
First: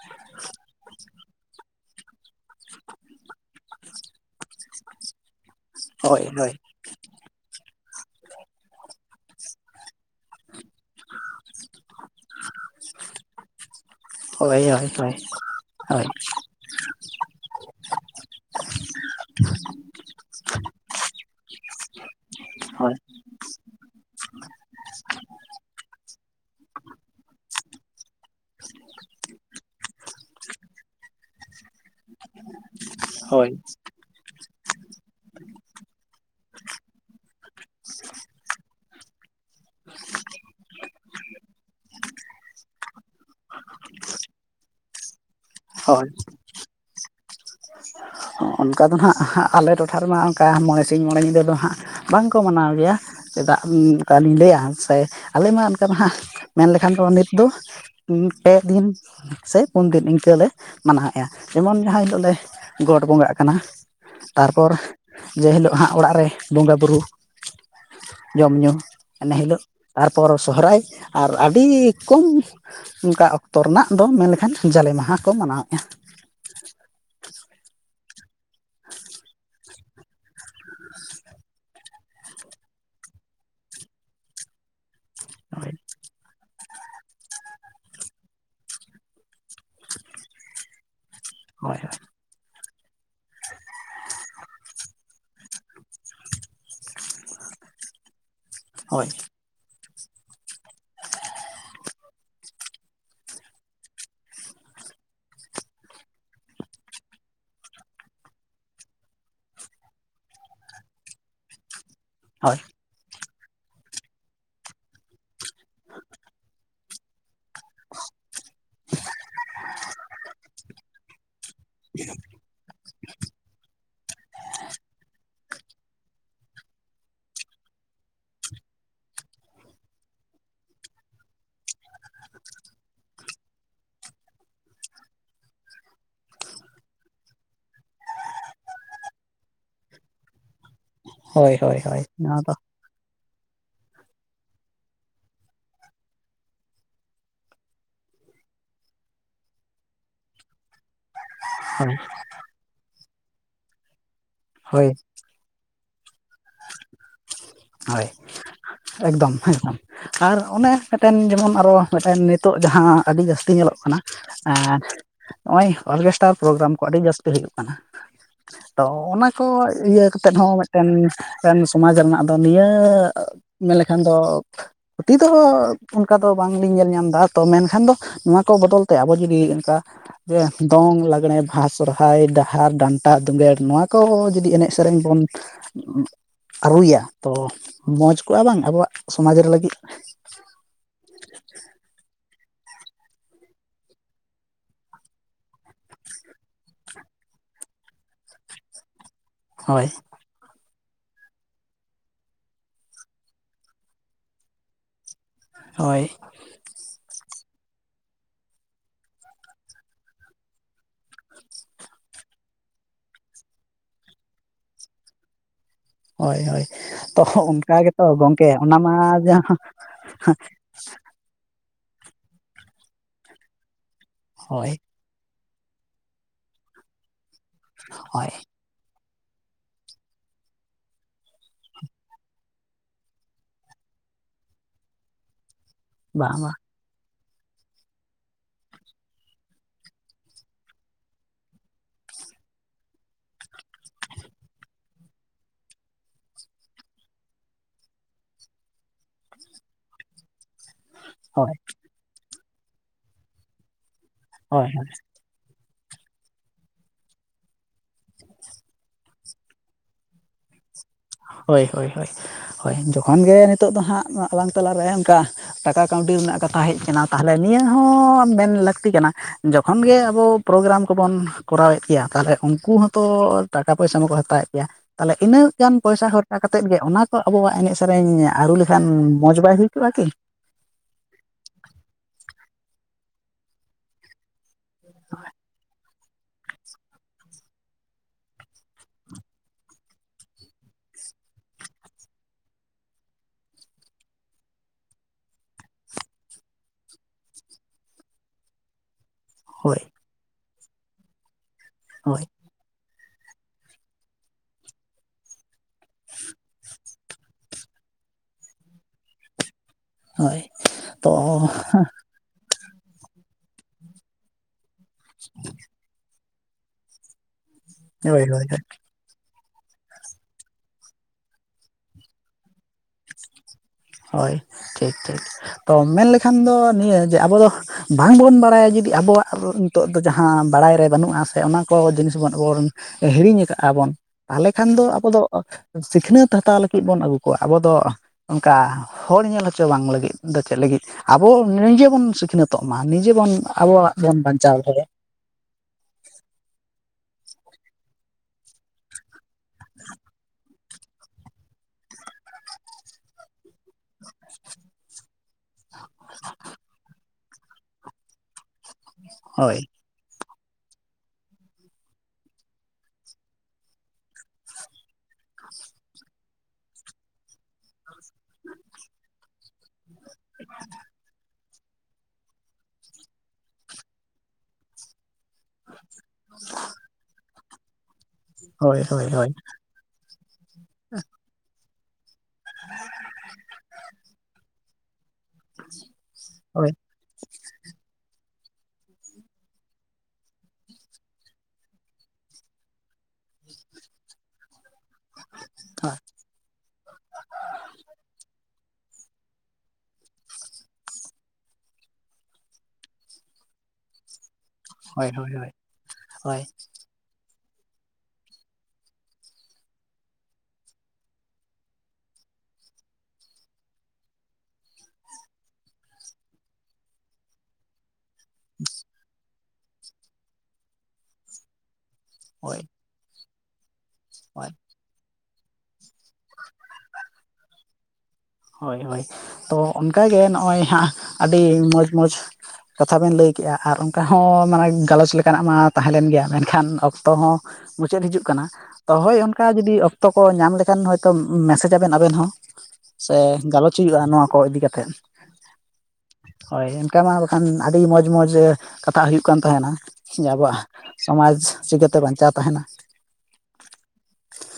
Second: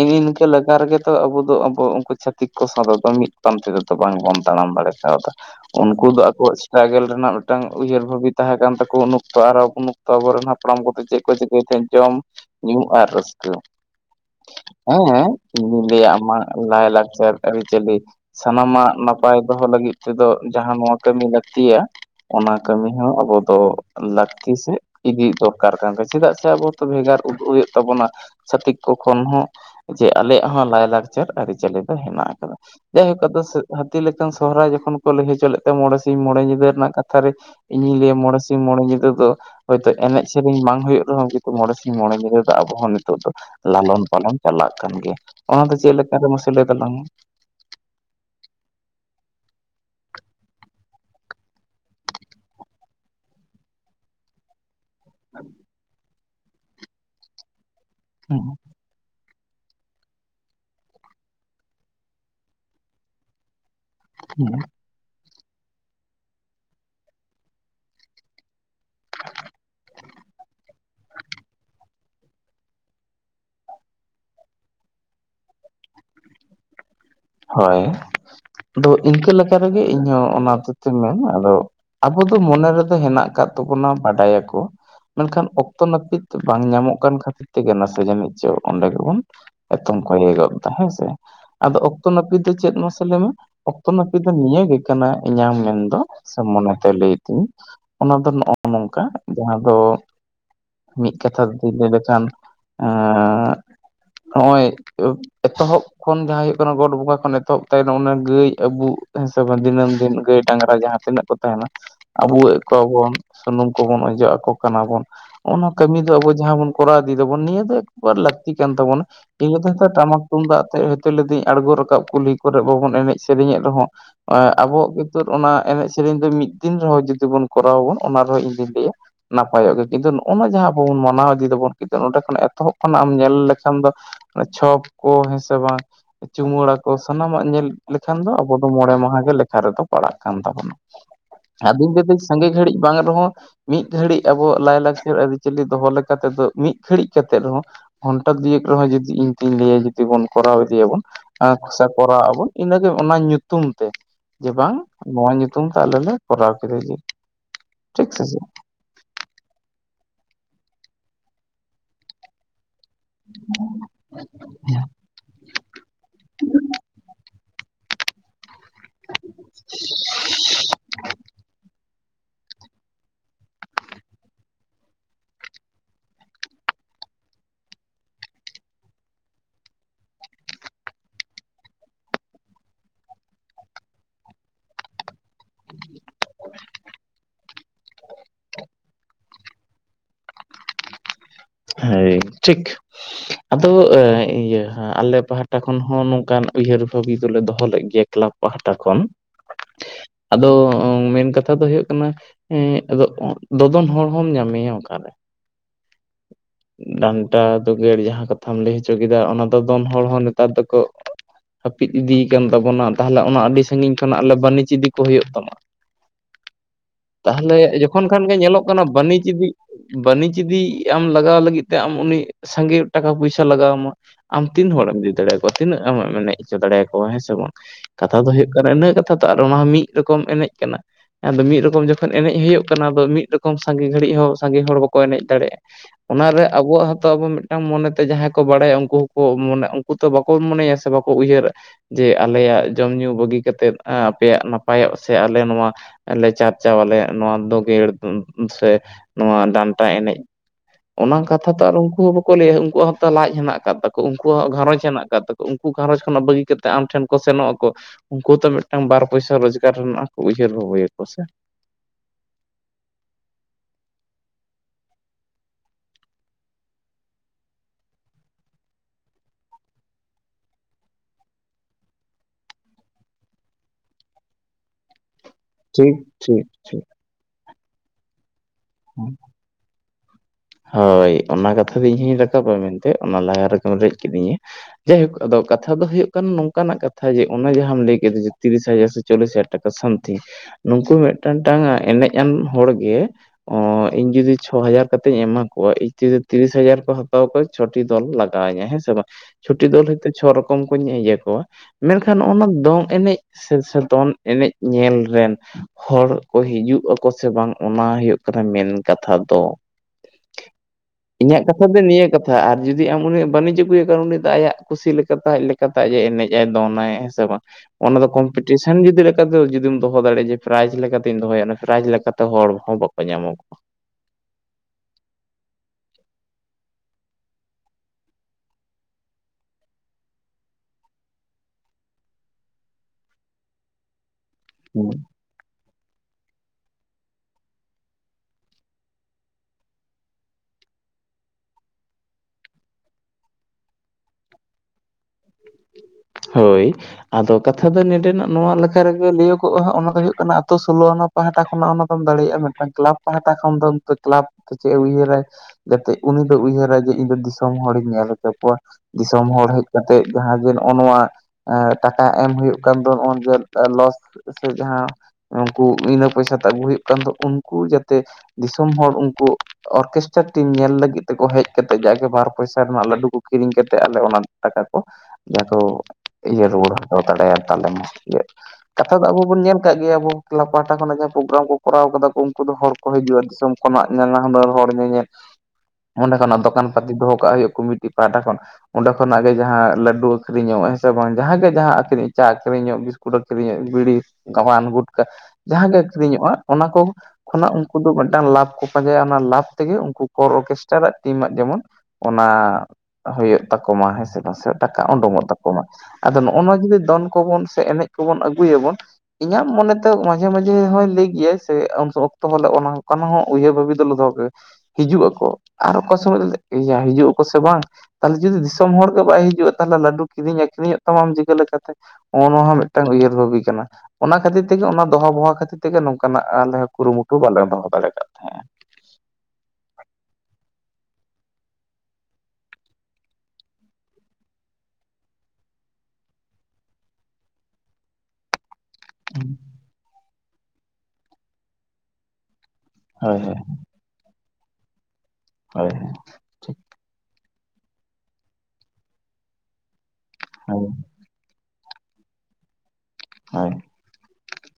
A: ᱤᱱ ᱤᱱᱠᱟᱹ ᱞᱟᱜᱟ ᱨᱮᱜᱮᱛᱚ ᱟᱵᱚ ᱫᱚ ᱟᱵᱚ ᱩᱱᱠᱩ ᱪᱷᱟᱹᱛᱤᱠ ᱠᱚ ᱥᱟᱣ ᱫᱚ ᱢᱤᱫ ᱯᱟᱱᱛᱮ ᱛᱮᱫᱚ ᱵᱟᱝ ᱵᱚᱱ ᱛᱟᱲᱟᱢ ᱫᱟᱲᱮ ᱠᱟᱣᱫᱟ ᱩᱱᱠᱩ ᱫᱚ
B: ᱦᱳᱭ ᱦᱳᱭ
A: ᱟᱠᱚᱣᱟᱜ ᱮᱥᱴᱨᱟᱜᱮᱞ ᱨᱮᱱᱟᱜ ᱢᱤᱫᱴᱟᱝ ᱩᱭᱦᱟᱹᱨ ᱵᱷᱟᱵᱤ ᱛᱟᱦᱮᱸ ᱠᱟᱱ ᱛᱟᱠᱚ ᱱᱩᱠᱩ ᱟᱨ ᱟᱵᱚ ᱱᱩᱜ ᱛᱚ ᱟᱵᱚᱨᱮᱱ ᱦᱟᱯᱲᱟᱢ ᱠᱚᱫᱚ ᱪᱮᱫ ᱠᱚ ᱪᱤᱠᱟᱹᱭ ᱛᱟᱦᱮᱸᱫ ᱡᱚᱢ ᱧᱩ ᱟᱨ ᱨᱟᱹᱥᱠᱟᱹ
B: ᱦᱳᱭ ᱦᱳᱭ ᱦᱳᱭ
A: ᱦᱮᱸ ᱤᱧᱫᱩᱧ
B: ᱦᱳᱭ
A: ᱞᱟᱹᱭᱟ ᱟᱢᱟᱜ ᱞᱟᱭ ᱞᱟᱠᱪᱟᱨ ᱟᱹᱨᱤᱪᱟᱹᱞᱤ ᱥᱟᱱᱟᱢᱟᱜ ᱱᱟ ᱵᱟᱭ ᱫᱚᱦᱚ ᱞᱟᱹᱜᱤᱫ ᱛᱮᱫᱚ ᱡᱟᱦᱟᱸ ᱱᱚᱣᱟ ᱠᱟᱹᱢᱤ ᱞᱟᱹᱠᱛᱤᱭᱟ ᱚᱱᱟ ᱠᱟᱹᱢᱤ
B: ᱦᱳᱭ
A: ᱦᱚᱸ ᱟᱵᱚ ᱫᱚ ᱞᱟᱹᱠᱛᱤ ᱥᱮᱫ ᱤᱫᱤᱜ ᱫᱚᱨᱠᱟᱨ ᱠᱟᱱ ᱛᱟᱭ ᱪᱮᱫᱟᱜ ᱥᱮ ᱟᱵᱚ ᱛᱚ ᱵᱷᱮᱜᱟᱨ ᱩᱫᱩᱜ ᱦᱩᱭᱩᱜ ᱛᱟᱵᱚᱱᱟ ᱪᱷᱟᱹᱛᱤᱠ ᱠᱚ ᱠᱷᱚᱱ ᱦᱚᱸ ᱡᱮ ᱟᱞᱮᱭᱟᱜ ᱦᱚᱸ ᱞᱟᱭ ᱞᱟᱠᱪᱟᱨ ᱟᱹᱨᱤᱪᱟᱹᱞᱤ ᱫᱚ ᱦᱮᱱᱟᱜ ᱟᱠᱟᱫᱟ ᱡᱟᱭᱦᱳᱠ ᱟᱫᱚ
B: ᱦᱳᱭ
A: ᱦᱟᱹᱛᱤ ᱞᱮᱠᱟᱱ ᱥᱚᱦᱨᱟᱭ ᱡᱚᱠᱷᱚᱱ ᱠᱚ ᱞᱟᱹᱭ ᱦᱚᱪᱚ ᱞᱮᱫ ᱛᱮ ᱢᱚᱬᱮ ᱥᱤᱧ ᱢᱚᱬᱮ ᱧᱤᱫᱟᱹ ᱨᱮᱱᱟᱜ ᱠᱟᱛᱷᱟ ᱨᱮ ᱤᱧᱤᱧ ᱞᱟᱹᱭᱟ ᱢᱚᱬᱮ ᱥᱤᱧ ᱢᱚᱬᱮ ᱧᱤᱫᱟᱹ ᱫᱚ ᱦᱚᱭᱛᱚ ᱮᱱᱮᱡ ᱥᱮᱨᱮᱧ ᱵᱟᱝ ᱦᱩᱭᱩᱜ ᱨᱮᱦᱚᱸ ᱠᱤᱱᱛᱩ ᱢᱚᱬᱮ ᱥᱤᱧ ᱢᱚᱬᱮ ᱧᱤᱫᱟᱹ ᱫᱚ ᱟᱵᱚ ᱦᱚᱸ ᱱᱤᱛᱚᱜ ᱫᱚ ᱞᱟᱞᱚᱱ ᱯᱟᱞᱚᱱ ᱪᱟᱞᱟᱜ ᱠᱟᱱ ᱜᱮᱭᱟ ᱚᱱᱟ ᱫᱚ ᱪᱮᱫ
B: ᱦᱳᱭ
A: ᱞᱮᱠᱟ ᱨᱮ ᱢᱟᱥᱮ ᱞᱟᱹᱭ ᱛᱟᱞᱟᱝ ᱢᱮ
B: ᱚᱱᱠᱟ ᱫᱚᱱᱦᱟᱸᱜ ᱦᱟᱸᱜ ᱟᱞᱮ ᱴᱚᱴᱷᱟ ᱨᱮᱢᱟ ᱚᱱᱠᱟ ᱢᱚᱬᱮ ᱥᱤᱧ ᱢᱚᱬᱮ ᱧᱤᱫᱟᱹ ᱫᱚ ᱦᱟᱸᱜ ᱵᱟᱝᱠᱚ ᱢᱟᱱᱟᱣ ᱜᱮᱭᱟ ᱪᱮᱫᱟᱜ ᱚᱱᱠᱟ ᱞᱤᱧ ᱞᱟᱹᱭᱟ ᱥᱮ ᱟᱞᱮ ᱢᱟ ᱚᱱᱠᱟ ᱢᱟ ᱱᱟᱦᱟᱜ ᱢᱮᱱ ᱞᱮᱠᱷᱟᱱ ᱫᱚ ᱱᱤᱛ ᱫᱚ ᱯᱮ ᱫᱤᱱ ᱥᱮᱫ ᱯᱩᱱ ᱫᱤᱱ ᱤᱱᱠᱟᱹ ᱞᱮ ᱢᱟᱱᱟᱣᱮᱫᱼᱟ ᱡᱮᱢᱚᱱ ᱡᱟᱦᱟᱸ ᱦᱤᱞᱳᱜ ᱞᱮ ᱜᱚᱴ ᱵᱚᱸᱜᱟᱜ ᱠᱟᱱᱟ
A: ᱢᱮ
B: ᱛᱟᱨᱯᱚᱨ ᱡᱮ ᱦᱤᱞᱚᱜ ᱦᱟᱸᱜ ᱚᱲᱟᱜ ᱨᱮ ᱵᱚᱸᱜᱟ ᱵᱩᱨᱩ ᱡᱚᱢ ᱧᱩᱜ ᱤᱱᱮ ᱦᱤᱞᱚᱜ ᱛᱟᱨᱯᱚᱨ ᱥᱚᱦᱨᱟᱭ ᱟᱨ ᱟᱹᱰᱤ ᱠᱚᱢ ᱚᱱᱠᱟ ᱚᱠᱛᱚ ᱨᱮᱱᱟᱜ ᱫᱚ ᱢᱮᱱ ᱞᱮᱠᱷᱟᱱ ᱡᱟᱞᱮ ᱢᱟᱦᱟ ᱠᱚ ᱢᱟᱱᱟᱣᱮᱫᱼᱟ
A: ᱦᱚᱭ ᱫᱚ ᱤᱱᱠᱟᱹ ᱞᱮᱠᱟ ᱨᱮᱜᱮ ᱤᱧᱦᱚᱸ ᱚᱱᱟ ᱦᱚᱛᱮᱛᱮ ᱢᱮᱱᱟ ᱟᱫᱚ ᱟᱵᱚ ᱫᱚ ᱢᱚᱱᱮ ᱨᱮᱫᱚ ᱦᱮᱱᱟᱜ ᱟᱠᱟᱫ ᱛᱟᱵᱚᱱᱟ ᱵᱟᱰᱟᱭᱟᱠᱚ ᱢᱮᱱᱠᱷᱟᱱ
B: ᱦᱳᱭ
A: ᱚᱠᱛᱚ ᱱᱟᱹᱯᱤᱛ ᱵᱟᱝ ᱧᱟᱢᱚᱜ ᱠᱟᱱ ᱠᱷᱟᱹᱛᱤᱨ ᱛᱮᱜᱮ ᱱᱟᱥᱮ ᱡᱟᱹᱱᱤᱡ ᱪᱚ ᱚᱸᱰᱮ ᱜᱮᱵᱚᱱ ᱮᱛᱚᱢ ᱠᱚᱭᱮ ᱜᱚᱫ ᱫᱟ ᱦᱮᱸᱥᱮ ᱟᱫᱚ
B: ᱦᱳᱭ
A: ᱚᱠᱛᱚ ᱱᱟᱹᱯᱤᱛ ᱫᱚ ᱪᱮᱫ ᱢᱟᱥᱟ ᱞᱟᱹᱭ ᱢᱮ ᱚᱠᱛᱚ ᱱᱟᱹᱯᱤᱛ ᱫᱚ ᱱᱤᱭᱟᱹ ᱜᱮ ᱠᱟᱱᱟ ᱤᱧᱟᱝ ᱢᱮᱱᱫᱚ ᱥᱮ ᱢᱚᱱᱮᱛᱮ ᱞᱟᱹᱭ ᱛᱤᱧ ᱚᱱᱟ ᱫᱚ ᱱᱚᱜᱼᱚ ᱱᱚᱝᱠᱟ
B: ᱦᱳᱭ
A: ᱡᱟᱦᱟᱸ ᱫᱚ ᱢᱤᱫ ᱠᱟᱛᱷᱟ ᱞᱟᱹᱭ ᱞᱮᱠᱷᱟᱱ ᱱᱚᱜᱼᱚᱭ ᱮᱛᱚᱦᱚᱵ ᱠᱷᱚᱱ ᱡᱟᱦᱟᱸᱭ ᱜᱚᱴ ᱵᱚᱸᱜᱟ ᱠᱷᱚᱱ ᱮᱛᱚᱦᱚᱵ ᱛᱟᱭ ᱜᱟᱹᱭ ᱟᱵᱩᱜ ᱦᱮᱸ ᱥᱮ ᱵᱟᱝ ᱫᱤᱱᱟᱹᱢ ᱫᱤᱱ ᱜᱟᱹᱭ ᱰᱟᱝᱨᱟ ᱡᱟᱦᱟᱸ ᱛᱤᱱᱟᱹᱜ ᱠᱚ ᱛᱟᱦᱮᱱᱟ
B: ᱦᱳᱭ
A: ᱟᱵᱩᱭᱮᱫ ᱠᱚᱣᱟ ᱵᱚᱱ ᱥᱩᱱᱩᱢ ᱠᱚᱵᱚᱱ ᱚᱡᱚᱜ ᱟᱠᱚ ᱠᱟᱱᱟ ᱵᱚᱱ ᱚᱱᱟ ᱠᱟᱹᱢᱤ ᱫᱚ ᱟᱵᱚ ᱡᱟᱦᱟᱸ ᱵᱚᱱ ᱠᱚᱨᱟᱣ ᱤᱫᱤᱭ ᱫᱟᱵᱚᱱ ᱱᱤᱭᱟᱹ ᱫᱚ ᱮᱠᱵᱟᱨ ᱞ ᱞᱟᱹᱠᱛᱤ ᱠᱟᱱ ᱛᱟᱵᱚᱱᱟ ᱤᱧ ᱢᱟ ᱴᱟᱢᱟᱠ ᱛᱩᱢᱫᱟᱜ ᱟᱛᱮ ᱦᱚᱭᱛᱚ ᱞᱮᱭ ᱫᱤᱧ ᱟᱲᱜᱚ ᱨᱟᱠᱟᱵ ᱠᱩᱞᱦᱤ ᱠᱚᱨᱮᱜ ᱵᱟᱵᱚᱱ ᱮᱱᱮᱡ ᱥᱮᱨᱮᱧ ᱮᱫ ᱨᱮᱦᱚᱸ ᱟᱵᱚᱣᱟᱜ ᱠᱤᱱᱛᱩ ᱚᱱᱟ ᱮᱱᱮᱡ ᱥᱮᱨᱮᱧ ᱫᱚ ᱢᱤᱫ ᱫᱤᱱ ᱨᱮᱦᱚᱸ ᱡᱩᱫᱤ ᱵᱚᱱ ᱠᱚᱨᱟᱣ ᱟᱵᱚᱱ ᱚᱱᱟ ᱨᱮᱦᱚᱸ ᱤᱧᱫᱩᱧ ᱞᱟᱹᱭᱟ ᱱᱟᱯᱟᱭᱚᱜ ᱜᱮ ᱠᱤᱱᱛᱩ ᱱᱚᱜᱼᱚ ᱱᱚᱣᱟ ᱡᱟᱦᱟᱸ ᱟᱵᱚ ᱵᱚᱱ ᱢᱟᱱᱟᱣ ᱤᱫᱤᱭ ᱫᱟᱵᱚᱱ ᱠᱤᱱᱛᱩ ᱱᱚᱰᱮ ᱠᱷᱚᱱᱟᱜ ᱮᱛᱚᱦᱚᱵ ᱠᱷᱚᱱᱟᱜ ᱮᱢ ᱧᱮᱞ ᱞᱮᱠᱷᱟᱱ ᱫᱚ ᱚᱱᱟ ᱪᱷᱚᱯ ᱠᱚ ᱦᱮᱸ ᱥᱮ ᱵᱟᱝ ᱪᱩᱢᱟᱹᱲᱟ ᱠᱚ ᱥᱟᱱᱟᱢᱟᱜ ᱧᱮᱞ ᱞᱮᱠᱷᱟᱱ ᱫᱚ ᱟᱵᱚ ᱫᱚ ᱢᱚᱬᱮ ᱢᱟᱦᱟ ᱜᱮ ᱞᱮᱠᱷᱟ ᱨᱮ ᱫᱚ ᱯᱟᱲᱟᱜ ᱠᱟᱱ ᱛᱟᱵᱚᱱᱟ
B: ᱦᱳᱭ ᱦᱳᱭ
A: ᱟᱹᱫᱤᱱ
B: ᱦᱳᱭ
A: ᱡᱚᱫᱤ
B: ᱱᱚᱣᱟ
A: ᱥᱟᱸᱜᱮ
B: ᱫᱚ
A: ᱜᱷᱟᱹᱲᱤᱡ ᱵᱟᱝ ᱨᱮ ᱦᱚᱸ ᱢᱤᱫ ᱜᱷᱟᱹᱲᱤᱡ ᱟᱵᱚᱣᱟᱜ ᱞᱟᱭ-ᱞᱟᱠᱪᱟᱨ ᱟᱹᱨᱤ-ᱪᱟᱹᱞᱤ ᱫᱚᱦᱚ ᱞᱮᱠᱟ ᱛᱮᱫᱚ ᱢᱤᱫ ᱜᱷᱟᱹᱲᱤᱡ ᱠᱟᱛᱮᱫ ᱨᱮ ᱦᱚᱸ ᱜᱷᱚᱱᱴᱟ ᱫᱤᱭᱮᱠ ᱨᱮᱦᱚᱸ ᱡᱩᱫᱤ ᱤᱧ ᱛᱤᱧ ᱞᱟᱹᱭᱟ ᱡᱩᱫᱤ ᱵᱚᱱ ᱠᱚᱨᱟᱣ ᱤᱫᱤᱭᱟᱵᱚᱱ
B: ᱦᱳᱭ
A: ᱠᱚᱨᱟᱣ ᱟᱵᱚᱱ ᱤᱱᱟᱹᱜᱮ ᱚᱱᱟ ᱧᱩᱛᱩᱢ ᱛᱮ ᱡᱮ ᱵᱟᱝ
B: ᱦᱳᱭ
A: ᱱᱚᱣᱟ ᱧᱩᱛᱩᱢ ᱛᱟᱞᱮ ᱞᱮ ᱠᱚᱨᱟᱣ ᱠᱮᱫ ᱡᱮ
B: ᱦᱳᱭ
A: ᱴᱷᱤᱠ ᱥᱮ ᱪᱮᱫ
B: ᱮᱠᱫᱚᱢ ᱮᱠᱫᱚᱢ ᱟᱨ ᱚᱱᱮ ᱢᱤᱫ ᱴᱮᱱ ᱡᱮᱢᱚᱱ ᱟᱨᱚ ᱢᱤᱫ ᱴᱮᱱ ᱱᱤᱛ ᱱᱤᱛᱚᱜ ᱡᱟᱦᱟᱸ ᱟᱹᱰᱤ ᱡᱟᱹᱥᱛᱤ ᱧᱮᱞᱚᱜ ᱠᱟᱱᱟ ᱱᱚᱜᱼᱚᱭ ᱚᱨᱜᱮᱥᱴᱟᱨ ᱯᱨᱳᱜᱨᱟᱢ ᱠᱚ ᱟᱹᱰᱤ ᱡᱟᱹᱥᱛᱤ ᱦᱩᱭᱩᱜ ᱠᱟᱱᱟ᱾ ᱛᱚ ᱚᱱᱟ ᱠᱚ ᱤᱭᱟᱹ ᱠᱟᱛᱮ ᱦᱚᱸ ᱢᱤᱫ ᱴᱮᱱ ᱥᱚᱢᱟᱡᱽ ᱨᱮᱱᱟᱜ ᱟᱫᱚ ᱱᱤᱭᱟᱹ ᱢᱮᱱ ᱞᱮᱠᱷᱟᱱ ᱫᱚ ᱠᱷᱩᱛᱤ ᱫᱚ ᱚᱱᱠᱟ ᱫᱚ ᱵᱟᱝ ᱞᱤᱧ ᱧᱮᱞ ᱧᱟᱢ ᱮᱫᱟ ᱛᱚ ᱢᱮᱱᱠᱷᱟᱱ ᱫᱚ ᱱᱚᱣᱟ ᱠᱚ ᱵᱚᱫᱚᱞ ᱛᱮ ᱟᱵᱚ ᱡᱩᱫᱤ ᱚᱱᱠᱟ ᱫᱚᱝ ᱞᱟᱜᱽᱲᱮ ᱵᱟᱦᱟ ᱥᱚᱨᱦᱟᱭ ᱰᱟᱦᱟᱨ ᱰᱟᱱᱴᱟ ᱫᱚᱸᱜᱮᱲ ᱱᱚᱣᱟ ᱠᱚ ᱡᱩᱫᱤ ᱮᱱᱮᱡ ᱥᱮᱨᱮᱧ ᱵᱚᱱ ᱟᱨᱩᱭᱟ ᱛᱚ ᱢᱚᱡᱽ ᱠᱚᱜᱼᱟ ᱵᱟᱝ ᱟᱵᱚᱣᱟᱜ ᱥᱚᱢᱟᱡᱽ ᱨᱮ ᱞᱟᱹᱜᱤᱫ
A: ᱦᱮᱸ ᱴᱷᱤᱠ᱾ ᱟᱫᱚ ᱤᱭᱟᱹ ᱟᱞᱮ ᱯᱟᱦᱴᱟ ᱠᱷᱚᱱ ᱦᱚᱸ ᱱᱚᱝᱠᱟᱱ ᱩᱭᱦᱟᱹᱨ ᱵᱷᱟᱹᱵᱤ ᱫᱚᱞᱮ ᱫᱚᱦᱚ ᱞᱮᱫ ᱜᱮᱭᱟ ᱠᱞᱟᱵᱽ ᱯᱟᱦᱴᱟ ᱠᱷᱚᱱ
B: ᱦᱳᱭ
A: ᱟᱫᱚ ᱢᱮᱱ ᱠᱟᱛᱷᱟ ᱫᱚ ᱦᱩᱭᱩᱜ ᱠᱟᱱᱟ ᱦᱮᱸ ᱟᱫᱚ ᱫᱚᱫᱚᱱ ᱦᱚᱲ ᱦᱚᱢ ᱧᱟᱢᱮᱭᱟ ᱚᱠᱟ ᱨᱮ
B: ᱦᱳᱭ
A: ᱰᱟᱱᱴᱟ ᱫᱩᱸᱜᱮᱲ ᱡᱟᱦᱟᱸ ᱠᱟᱛᱷᱟᱢ ᱞᱟᱹᱭ ᱦᱚᱪᱚ ᱠᱮᱫᱟ ᱚᱱᱟ ᱫᱚ ᱫᱚᱱ ᱦᱚᱲ ᱦᱚᱸ ᱱᱮᱛᱟᱨ ᱫᱚ ᱠᱚ ᱦᱟᱹᱯᱤᱫ ᱤᱫᱤᱭᱟᱠᱟᱱ ᱛᱟᱵᱚᱱᱟ ᱛᱟᱦᱚᱞᱮ ᱚᱱᱟ ᱟᱹᱰᱤ ᱥᱟᱺᱜᱤᱧ ᱠᱷᱚᱱᱟᱜ ᱛᱟᱦᱟᱞᱮ ᱵᱟᱹᱱᱤᱡᱽ ᱤᱫᱤ ᱠᱚ ᱦᱩᱭᱩᱜ ᱛᱟᱢᱟ
B: ᱦᱳᱭ ᱦᱳᱭ ᱛᱚ
A: ᱛᱟᱦᱞᱮ
B: ᱚᱱᱠᱟ ᱜᱮᱛᱚ
A: ᱡᱚᱠᱷᱚᱱ ᱠᱷᱟᱱ ᱜᱮ
B: ᱜᱚᱝᱠᱮ
A: ᱧᱮᱞᱚᱜ
B: ᱚᱱᱟ
A: ᱠᱟᱱᱟ
B: ᱢᱟ
A: ᱵᱟᱹᱱᱤᱪ
B: ᱡᱟᱦᱟᱸ
A: ᱤᱫᱤ ᱵᱟᱹᱱᱤᱪ ᱤᱫᱤ ᱟᱢ ᱞᱟᱜᱟᱣ ᱞᱟᱹᱜᱤᱫ ᱛᱮ ᱟᱢ ᱩᱱᱤ ᱥᱟᱸᱜᱮ ᱴᱟᱠᱟ ᱯᱚᱭᱥᱟ ᱞᱟᱜᱟᱣ ᱟᱢᱟ ᱛᱤᱱ
B: ᱦᱳᱭ
A: ᱦᱚᱲᱮᱢ ᱤᱫᱤ ᱫᱟᱲᱮᱭᱟᱣᱟ ᱛᱤᱱᱟᱹᱜ ᱟᱢᱮᱢ ᱮᱱᱮᱡ ᱦᱚᱪᱚ ᱫᱟᱲᱮᱭᱟᱠᱚᱣᱟ ᱦᱮᱸ ᱥᱮ ᱵᱟᱝ ᱠᱟᱛᱷᱟ
B: ᱦᱳᱭ
A: ᱫᱚ ᱦᱩᱭᱩᱜ ᱤᱱᱟᱹ ᱠᱟᱛᱷᱟ ᱛᱚ ᱟᱨ ᱚᱱᱟ ᱦᱚᱸ ᱢᱤᱫ ᱨᱚᱠᱚᱢ ᱮᱱᱮᱡ ᱠᱟᱱᱟ ᱟᱫᱚ ᱢᱤᱫ ᱨᱚᱠᱚᱢ ᱡᱚᱠᱷᱚᱱ ᱮᱱᱮᱡ ᱦᱩᱭᱩᱜ ᱠᱟᱱᱟ᱾ᱟᱫᱚ ᱢᱤᱫ ᱨᱚᱠᱚᱢ ᱥᱟᱸᱜᱮ ᱜᱷᱟᱹᱲᱤᱡ ᱦᱚᱸ ᱥᱟᱸᱜᱮ ᱦᱚᱲ ᱵᱟᱠᱚ ᱮᱱᱮᱡ ᱫᱟᱲᱮᱜᱼᱟ᱾ ᱚᱱᱟ
B: ᱵᱟᱝ
A: ᱨᱮ
B: ᱵᱟᱝ
A: ᱟᱵᱚᱣᱟᱜ ᱦᱚᱸᱛᱚ ᱟᱵᱚ ᱢᱤᱫ ᱢᱤᱫᱴᱟᱝ ᱢᱚᱱᱮᱛᱮ ᱡᱟᱦᱟᱸᱭ ᱠᱚ ᱵᱟᱲᱟᱭᱟ ᱩᱱᱠᱩ ᱦᱚᱸᱠᱚ ᱢᱚᱱᱮ ᱩᱱᱠᱩ ᱛᱚ ᱵᱟᱠᱚ ᱢᱚᱱᱮᱭᱟ ᱥᱮ ᱵᱟᱠᱚ ᱩᱭᱦᱟᱹᱨᱟ ᱡᱮ ᱟᱞᱮᱭᱟᱜ ᱡᱚᱢ ᱧᱩᱩ ᱵᱟᱹᱜᱤ ᱠᱟ ᱠᱟᱛᱮᱫ, ᱟᱯᱮᱭᱟᱜ ᱱᱟᱯᱟᱭᱚᱜ ᱥᱮ ᱟᱞᱮ ᱱᱚᱣᱟ ᱞᱮ ᱪᱟᱨᱪᱟᱣ ᱟᱞᱮ ᱱᱚᱣᱟ ᱫᱚᱜᱮᱲ ᱥᱮ ᱱᱚᱣᱟ ᱰᱟᱱᱴᱟ ᱮᱱᱮᱡ ᱚᱱᱟ ᱠᱟᱛᱷᱟ
B: ᱦᱳᱭ
A: ᱛᱚ ᱟᱨ ᱩᱱᱠᱩ ᱦᱚᱸ ᱵᱟᱠᱚ ᱞᱟᱹᱭᱟ ᱩᱱᱠᱩᱣᱟᱜ ᱦᱚᱸᱛᱚ ᱞᱟᱡ ᱦᱮᱱᱟᱜ ᱟᱠᱟᱫ ᱛᱠᱚᱣᱟ ᱩᱱᱠᱩᱣᱟᱜ
B: ᱦᱳᱭ
A: ᱜᱷᱟᱸᱨᱚᱡᱽ ᱦᱮᱱᱟᱜ ᱠᱟᱫ ᱛᱟᱠᱚᱣᱟ ᱩᱱᱠᱩ ᱜᱷᱟᱨᱚᱸᱡᱽ ᱠᱷᱚᱱᱟᱜ ᱵᱟᱹᱜᱤ ᱠᱟᱛᱮ ᱟᱢ ᱴᱷᱮᱱ ᱠᱚ ᱥᱮᱱᱚᱜ ᱟᱠᱚ ᱩᱱᱠᱩ ᱛᱚ ᱢᱤᱫᱴᱟᱝ ᱵᱟᱨ ᱯᱚᱭᱥᱟ ᱨᱳᱡᱽᱜᱟᱨ ᱨᱮᱱᱟᱜ ᱠᱚ ᱩᱭᱦᱟᱹᱨ ᱵᱷᱟᱵᱤᱭᱟᱠᱚ ᱥᱮ,
B: ᱦᱳᱭ ᱦᱳᱭ ᱦᱳᱭ ᱡᱚᱠᱷᱚᱱ ᱜᱮ ᱱᱤᱛᱚᱜ ᱫᱚ ᱦᱟᱸᱜ ᱟᱞᱟᱝ ᱛᱟᱞᱟ ᱨᱮ ᱚᱱᱠᱟ ᱴᱟᱠᱟ ᱠᱟᱹᱣᱰᱤ ᱨᱮᱱᱟᱜ ᱠᱟᱛᱷᱟ ᱦᱮᱡ ᱠᱟᱱᱟ, ᱛᱟᱦᱚᱞᱮ ᱱᱤᱭᱟᱹ ᱦᱚᱸ ᱢᱮᱱ ᱞᱟᱹᱠᱛᱤ ᱠᱟᱱᱟ ᱡᱚᱠᱷᱚᱱ ᱜᱮ ᱟᱵᱚ ᱯᱨᱳᱜᱨᱟᱢ ᱠᱚᱵᱚᱱ ᱠᱚᱨᱟᱣ ᱮᱫ ᱜᱮᱭᱟ ᱛᱟᱦᱚᱞᱮ ᱩᱱᱠᱩ ᱦᱚᱸ ᱛᱚ ᱴᱟᱠᱟ ᱯᱚᱭᱥᱟ ᱢᱟᱠᱚ ᱦᱟᱛᱟᱣ ᱮᱫ ᱜᱮᱭᱟ ᱛᱟᱦᱚᱞᱮ ᱤᱱᱟᱹᱜ ᱜᱟᱱ
A: ᱴᱷᱤᱠ
B: ᱯᱚᱭᱥᱟ ᱠᱷᱚᱨᱪᱟ
A: ᱴᱷᱤᱠ
B: ᱠᱟᱛᱮᱫ ᱜᱮ
A: ᱴᱷᱤᱠ
B: ᱚᱱᱟ ᱟᱵᱚᱣᱟᱜ ᱮᱱᱮᱡ ᱥᱮᱨᱮᱧ ᱟᱹᱨᱩ ᱞᱮᱠᱷᱟᱱ
A: ᱦᱮᱸ
B: ᱢᱚᱡᱽ ᱵᱟᱭ ᱦᱩᱭ ᱠᱚᱜᱼᱟ ᱠᱤ?
A: ᱦᱳᱭ ᱚᱱᱟ ᱠᱟᱛᱷᱟ ᱫᱚ ᱤᱧ ᱦᱚᱧ ᱨᱟᱠᱟᱵᱟ ᱢᱮᱱᱛᱮ ᱚᱱᱟ ᱞᱟᱦᱟ ᱨᱮᱜᱮᱢ ᱨᱮᱡ ᱠᱤᱫᱤᱧᱟ, ᱡᱟᱭᱦᱳᱠ ᱟᱫᱚ ᱠᱟᱛᱷᱟ ᱫᱚ ᱦᱩᱭᱩᱜ ᱠᱟᱱᱟ ᱱᱚᱝ ᱠᱟᱱᱟᱜ ᱠᱟᱛᱷᱟ ᱡᱮ ᱚᱱᱟ ᱡᱟᱦᱟᱸᱟᱢ ᱞᱟᱹᱭ ᱠᱮᱫᱟ ᱛᱤᱨᱤᱥ ᱦᱟᱡᱟᱨ ᱥᱮ ᱪᱚᱞᱞᱤᱥ ᱦᱟᱡᱟᱨ ᱴᱟᱠᱟ ᱥᱟᱢᱛᱷᱤᱝ ᱱᱩᱠᱩ ᱢᱤᱫᱴᱟᱝ ᱴᱟᱝ ᱮᱱᱮᱡ ᱟᱱ ᱦᱚᱲ ᱜᱮ ᱚᱸ ᱤᱧ ᱡᱩᱫᱤ ᱪᱷᱚ ᱦᱟᱡᱟᱨ ᱠᱟᱛᱮ ᱛᱮᱧ ᱮᱢᱟ ᱠᱚᱣᱟ ᱤᱛᱤ ᱛᱤᱨᱤᱥ ᱦᱟᱡᱟᱨ ᱠᱚ ᱦᱟᱛᱟᱣ ᱠᱚᱣᱟ ᱪᱷᱚᱴᱤ ᱫᱚᱞ ᱞᱟᱜᱟᱣ ᱤᱧᱟᱹ ᱦᱮᱸ ᱥᱮ ᱵᱟᱝ ᱪᱷᱚᱴᱤ
B: ᱦᱳᱭ
A: ᱫᱚᱞ ᱦᱚᱭᱛᱚ ᱪᱷᱚ ᱨᱚᱠᱚᱢ ᱠᱚᱧ ᱤᱭᱟᱹ ᱠᱚᱣᱟ ᱢᱮᱱᱠᱷᱟᱱ
B: ᱦᱳᱭ
A: ᱚᱱᱟ ᱫᱚᱝ ᱮᱱᱮᱡ ᱥᱮ ᱥᱮᱫ ᱫᱚᱱ ᱮᱱᱮᱡ ᱧᱮᱞ ᱨᱮᱱ ᱦᱚᱲ ᱠᱚ ᱦᱤᱡᱩᱜ ᱟᱠᱚ ᱥᱮ ᱵᱟᱝ ᱚᱱᱟ ᱦᱩᱭᱩᱜ ᱠᱟᱱᱟ ᱢᱮᱱ ᱠᱟᱛᱷᱟ ᱫᱚ?
B: ᱦᱳᱭ ᱛᱚ
A: ᱤᱧᱟᱜ ᱠᱟᱛᱷᱟ ᱫᱚ ᱱᱤᱭᱟᱹ ᱠᱟᱛᱷᱟ ᱟᱨ ᱡᱩᱫᱤ ᱟᱢ ᱩᱱᱤᱢ ᱵᱟᱹᱱᱤᱡᱽ ᱟᱹᱜᱩᱭᱮ ᱠᱟᱱ ᱩᱱᱤ ᱫᱚ ᱟᱭᱟᱜ ᱠᱩᱥᱤ ᱞᱮᱠᱟᱛᱮ ᱟᱡ ᱞᱮᱠᱟᱛᱮ ᱟᱡ ᱮ ᱮᱱᱮᱡᱟᱭ ᱫᱚᱱᱟᱭ ᱦᱮᱸ ᱥᱮ ᱵᱟᱝ? ᱚᱱᱟ ᱫᱚ
B: ᱦᱳᱭ ᱦᱳᱭ
A: ᱠᱚᱢᱯᱤᱴᱤᱥᱮᱱ ᱡᱩᱫᱤ ᱞᱮᱠᱟᱛᱮ ᱡᱩᱫᱤᱢ ᱫᱚᱦᱚ ᱫᱟᱲᱮᱭᱟᱜ ᱡᱮ ᱯᱨᱟᱭᱤᱡᱽ ᱞᱮᱠᱟᱛᱮᱧ ᱫᱚᱦᱚᱭᱟ ᱯᱨᱟᱭᱤᱡ ᱞᱮᱠᱟᱛᱮ ᱦᱚᱲ ᱦᱚᱸ ᱵᱟᱠᱚ ᱧᱟᱢᱚᱜ-ᱟ,
B: ᱦᱳᱭ ᱴᱷᱤᱠ ᱴᱷᱤᱠ ᱛᱚ ᱢᱮᱱ ᱞᱮᱠᱷᱟᱱ ᱫᱚ ᱱᱤᱭᱟᱹ ᱡᱮ ᱟᱵᱚ ᱫᱚ ᱵᱟᱝ ᱵᱚᱱ ᱵᱟᱲᱟᱭᱟ ᱡᱩᱫᱤ ᱟᱵᱚᱣᱟᱜ ᱱᱤᱛᱚᱜ ᱫᱚ ᱡᱟᱦᱟᱸ ᱵᱟᱲᱟᱭ ᱨᱮ ᱵᱟᱹᱱᱩᱜᱼᱟ ᱥᱮ ᱚᱱᱟ ᱠᱚ ᱡᱤᱱᱤᱥ ᱵᱚᱱ ᱚᱨ ᱦᱤᱲᱤᱧ ᱠᱟᱜᱼᱟ ᱵᱚᱱ ᱛᱟᱦᱚᱞᱮ ᱠᱷᱟᱱ ᱫᱚ ᱟᱵᱚ ᱫᱚ ᱥᱤᱠᱷᱱᱟᱹᱛ ᱦᱟᱛᱟᱣ ᱞᱟᱹᱜᱤᱫ ᱵᱚᱱ ᱟᱹᱜᱩ ᱠᱚᱣᱟ᱾ᱟᱵᱚ ᱫᱚ ᱚᱱᱠᱟ ᱦᱚᱲ ᱧᱮᱞ ᱦᱚᱪᱚ ᱵᱟᱝ ᱞᱟᱹᱜᱤᱫ ᱫᱚ ᱪᱮᱫ ᱞᱟᱹᱜᱤᱫ? ᱟᱵᱚ ᱱᱤᱡᱮ ᱵᱚᱱ ᱥᱤᱠᱷᱱᱟᱹᱛ ᱚᱜ ᱢᱟ ᱱᱤᱡᱮ ᱵᱚᱱ ᱟᱵᱚᱣᱟᱜ ᱵᱚᱱ ᱵᱟᱧᱪᱟᱣ ᱫᱟᱲᱮ
A: ᱦᱳᱭ ᱟᱫᱚ ᱠᱟᱛᱷᱟ ᱫᱚ ᱱᱮᱰᱮᱱᱟᱜ ᱱᱚᱣᱟ ᱞᱮᱠᱷᱟ ᱨᱮᱜᱮ ᱞᱟᱹᱭᱚᱜᱼᱟ ᱦᱟᱸᱜ ᱚᱱᱟ ᱫᱚ ᱦᱩᱭᱩᱜ ᱠᱟᱱᱟ ᱟᱛᱳ ᱥᱳᱞᱳ ᱟᱱᱟ ᱯᱟᱦᱟᱴᱟ ᱠᱷᱚᱱᱟᱜ ᱚᱱᱟ ᱫᱚᱢ ᱫᱟᱲᱮᱭᱟᱜᱼᱟ ᱢᱤᱫᱴᱟᱝ ᱠᱨᱞᱟᱵᱽ ᱯᱟᱦᱴᱟ ᱠᱷᱚᱱ ᱫᱚ ᱠᱮᱞᱟᱵᱽ ᱫᱚ ᱪᱮᱫ ᱩᱭᱦᱟᱹᱨᱟᱭ ᱡᱟᱛᱮ ᱩᱱᱤ ᱫᱚ ᱩᱭᱦᱟᱹᱨᱟᱭ ᱡᱮ ᱤᱧ ᱫᱚ ᱫᱤᱥᱚᱢ ᱦᱚᱲᱤᱧ ᱧᱮᱞ ᱦᱚᱪᱚ ᱠᱚᱣᱟ, ᱫᱤᱥᱚᱢ ᱦᱚᱲ
B: ᱦᱳᱭ
A: ᱦᱮᱡ ᱠᱟᱛᱮᱜ ᱡᱟᱦᱟᱸ ᱜᱮ ᱱᱚᱜ-ᱚᱭ ᱱᱚᱣᱟ ᱴᱟᱠᱟ ᱮᱢ ᱦᱩᱭᱩᱜ ᱠᱟᱱ ᱫᱚ ᱱᱚᱜ-ᱚᱭ ᱡᱮ ᱞᱚᱥ ᱥᱮ ᱡᱟᱸᱦᱟ ᱩᱱᱠᱩ ᱵᱤᱱᱟᱹ ᱯᱚᱭᱥᱟ ᱛᱮ ᱟᱹᱜᱩ ᱦᱩᱭᱩᱜ ᱠᱟᱱ ᱫᱚ ᱩᱱᱠᱩ ᱡᱟᱛᱮ ᱫᱤᱥᱚᱢ ᱦᱚᱲ ᱩᱱᱠᱩ ᱚᱨᱠᱮᱥᱴ ᱪᱟ ᱴᱤᱢ ᱧᱮᱞ ᱞᱟᱹᱜᱤᱫ ᱛᱮᱠᱚ ᱦᱮᱡ ᱠᱟᱛᱮᱜ ᱜᱮ ᱟᱜᱮ ᱵᱟᱨ ᱯᱚᱭᱥᱟ ᱨᱮᱱᱟᱜ ᱞᱟᱹᱰᱩ ᱠᱚ ᱠᱤᱨᱤᱧ ᱠᱟᱛᱮ ᱟᱞᱮ ᱚᱱᱟ ᱴᱟᱠᱟ ᱡᱟᱦᱟ ᱫᱚ ᱤᱭᱟᱹ ᱨᱩᱣᱟᱹᱲ ᱦᱟᱛᱟᱣ ᱫᱟᱲᱮᱭᱟ ᱛᱟᱞᱮ ᱢᱟ
B: ᱦᱳᱭ
A: ᱠᱟᱛᱷᱟ ᱫᱚ
B: ᱦᱳᱭ
A: ᱟᱵᱚ
B: ᱦᱳᱭ
A: ᱵᱚᱱ ᱧᱮᱞ ᱟᱠᱟᱜ ᱜᱮᱭᱟ ᱵᱚ ᱠᱮᱞᱟᱵᱽ ᱯᱟᱦᱟᱴᱟ ᱠᱷᱚᱱᱟᱜ ᱡᱟᱦᱟᱸ ᱯᱨᱳᱜᱨᱟᱢ ᱠᱚ ᱠᱚᱨᱟᱣ ᱠᱟᱫᱟ ᱠᱩ ᱩᱱᱠᱩ ᱫᱚ ᱦᱚᱲ ᱠᱚ ᱦᱤᱡᱩᱜᱼᱟ ᱫᱤᱥᱚᱢ ᱠᱷᱚᱱᱟᱜ ᱧᱮᱞᱟᱝ ᱦᱩᱱᱟᱹᱨ ᱦᱚᱲ ᱧᱮᱧᱮᱞ, ᱚᱸᱰᱮ ᱠᱷᱚᱱᱟᱜ ᱫᱚᱠᱟᱱ
B: ᱦᱳᱭ
A: ᱯᱟᱹᱛᱤ ᱫᱚᱦᱚ ᱠᱟᱜ ᱦᱩᱭᱩᱜ-ᱟ, ᱠᱚᱢᱤᱴᱤ ᱯᱟᱦᱟᱴᱟ ᱠᱷᱚᱱ ᱚᱸᱰᱮ ᱠᱷᱚᱱᱟᱜ ᱜᱮ ᱡᱟᱦᱟᱸ ᱞᱟᱹᱰᱩ ᱟᱹᱠᱷᱨᱤᱧ ᱚᱜ ᱦᱮᱸ ᱥᱮ ᱵᱟᱝ ᱡᱟᱦᱟ ᱜᱮ ᱡᱟᱦᱟᱸ ᱟᱹᱠᱷᱨᱤᱧ ᱚᱜ ᱪᱟ ᱟᱹᱠᱷᱨᱤᱧ ᱚᱜ ᱵᱤᱥᱠᱩᱴ ᱟᱹᱠᱷᱨᱤᱧ ᱚᱜ ᱵᱤᱲᱤ ᱜᱟᱣᱟᱱ ᱜᱩᱴᱠᱟᱹ ᱡᱟᱦᱟᱸ ᱜᱮ ᱟᱹᱠᱷᱨᱤᱧᱚᱜᱼᱟ ᱚᱱᱟ ᱠᱚ ᱠᱷᱚᱱᱟᱜ ᱩᱱᱠᱩ ᱫᱚ ᱢᱤᱫᱴᱟᱝ ᱞᱟᱵᱷ ᱠᱚ, ᱯᱟᱸᱡᱟᱭᱟ ᱚᱱᱟ ᱞᱟᱵᱷ ᱛᱮᱜᱮ ᱩᱱᱠᱩ ᱯᱚᱨ ᱚᱨᱠᱮᱥᱴᱟᱨᱟᱜ ᱴᱤᱢᱟᱜ ᱡᱮᱢᱚᱱ ᱚᱱᱟ ᱦᱩᱭᱩᱜ ᱛᱟᱠᱚᱢᱟ ᱦᱮᱸ ᱥᱮ, ᱥᱮ ᱴᱟᱠᱟ
B: ᱦᱳᱭ
A: ᱩᱰᱩᱠᱚᱜ
B: ᱦᱳᱭ ᱦᱳᱭ
A: ᱛᱟᱠᱚ
B: ᱦᱳᱭ
A: ᱢᱟ ᱟᱫᱚ ᱱᱚᱜᱼᱚ
B: ᱦᱳᱭ
A: ᱱᱚᱣᱟ ᱡᱩᱫᱤ ᱫᱚᱱ ᱠᱚᱵᱚᱱ ᱥᱮ ᱮᱱᱮᱡ ᱠᱚᱵᱚᱱ ᱟᱹᱜᱩᱭᱟ ᱵᱚᱱ ᱤᱧᱟᱹᱜ ᱢᱚᱱᱮ ᱛᱮ ᱢᱟᱡᱷᱮ ᱢᱟᱡᱷᱮ ᱦᱚᱭ ᱞᱟᱹᱭ ᱜᱮᱭᱟᱭ ᱥᱮ ᱩᱱᱥ ᱚᱠᱛᱚ ᱦᱚᱸ ᱞᱮ ᱚᱱᱟ ᱚᱱᱠᱟ ᱱᱟᱜ ᱦᱚᱸ ᱩᱭᱦᱟᱹᱨ ᱵᱷᱟᱵᱤ ᱫᱚᱞᱮ ᱫᱚᱦᱚ ᱠᱚ ᱦᱤᱡᱩᱜ ᱟᱠᱚ ᱟᱨ ᱚᱠᱟ ᱥᱚᱢᱚᱭ ᱫᱚ ᱮᱭᱟ ᱦᱤᱡᱩᱜ ᱟᱠᱚ ᱥᱮ ᱵᱟᱝ ᱛᱟᱦᱚᱞᱮ ᱡᱩᱫᱤ ᱫᱤᱥᱚᱢ ᱦᱚᱲᱜᱮ ᱵᱟᱭ ᱦᱤᱡᱩᱜᱼᱟ, ᱛᱟᱦᱚᱞᱮ ᱞᱟᱹᱰᱩ ᱠᱤᱨᱤᱧ ᱟᱹᱠᱷᱨᱤᱧ ᱚᱜ ᱛᱟᱢᱟ ᱟᱢ ᱪᱤᱠᱟᱹ ᱞᱮᱠᱟᱛᱮ, ᱱᱚᱜᱼᱚᱭ ᱱᱚᱣᱟ ᱦᱚᱸ
B: ᱦᱳᱭ
A: ᱢᱤᱫᱴᱟᱝ ᱩᱭᱦᱟᱹᱨ ᱵᱷᱟᱹᱵᱤ ᱠᱟᱱᱟ᱾ ᱚᱱᱟ ᱠᱷᱟᱹᱛᱤᱨ ᱛᱮᱜᱮ ᱚᱱᱟ ᱫᱚᱦᱟ ᱵᱚᱦᱟ ᱠᱷᱟᱹᱛᱤᱨ ᱛᱮᱜᱮ ᱱᱚᱝᱠᱟᱱᱟᱜ ᱟᱞᱮ ᱦᱚᱸ ᱠᱩᱨᱩ ᱢᱩᱴᱩ ᱵᱟᱞᱮ ᱫᱚᱦᱚ ᱫᱟᱲᱮ ᱟᱠᱟᱫ ᱛᱟᱦᱮᱸᱫ-ᱟ
B: ᱦᱳᱭ ᱦᱳᱭ ᱛᱚ ᱚᱱᱠᱟᱜᱮ ᱱᱚᱜᱼᱚᱭ ᱦᱟᱸᱜ ᱟᱹᱰᱤ ᱢᱚᱡᱽ ᱢᱚᱡᱽ ᱠᱟᱛᱷᱟ ᱵᱮᱱ ᱞᱟᱹᱭ ᱠᱮᱜᱼᱟ ᱟᱨ ᱚᱱᱠᱟ ᱦᱚᱸ ᱢᱟᱱᱮ ᱜᱟᱞᱚᱪ ᱞᱮᱠᱟᱱᱟᱜ ᱢᱟ ᱛᱟᱦᱮᱸ ᱞᱮᱱ ᱜᱮᱭᱟ ᱢᱮᱱᱠᱷᱟᱱ ᱚᱠᱛᱚ ᱦᱚᱸ ᱢᱩᱪᱟᱹᱫ ᱦᱤᱡᱩᱜ ᱠᱟᱱᱟ ᱛᱚ ᱦᱳᱭ ᱚᱱᱠᱟ ᱡᱩᱫᱤ ᱚᱠᱛᱚ ᱠᱚ ᱧᱟᱢ ᱞᱮᱠᱷᱟᱱ ᱦᱚᱭᱛᱚ ᱢᱮᱥᱮᱡ ᱟᱵᱮᱱ ᱟᱵᱮᱱ ᱦᱚᱸ ᱥᱮ
A: ᱦᱳᱭ ᱦᱳᱭ
B: ᱜᱟᱞᱚᱪ ᱦᱩᱭᱩᱜᱼᱟ ᱱᱚᱣᱟ ᱠᱚ ᱤᱫᱤ ᱠᱟᱛᱮᱫ,
A: ᱦᱳᱭ ᱴᱷᱤᱠ
B: ᱦᱳᱭ ᱤᱱᱠᱟᱹ ᱢᱟ ᱵᱟᱠᱷᱟᱱ ᱟᱹᱰᱤ ᱢᱚᱡᱽ ᱢᱚᱡᱽ ᱠᱟᱛᱷᱟ ᱦᱩᱭᱩᱜ ᱠᱟᱱ ᱛᱟᱦᱮᱱᱟ᱾ ᱟᱵᱚᱣᱟᱜ
A: ᱦᱳᱭ
B: ᱥᱚᱢᱟᱡᱽ ᱪᱤᱠᱟᱹᱛᱮ ᱵᱟᱧᱪᱟᱣ ᱛᱟᱦᱮᱱᱟ
A: ᱦᱟᱭ,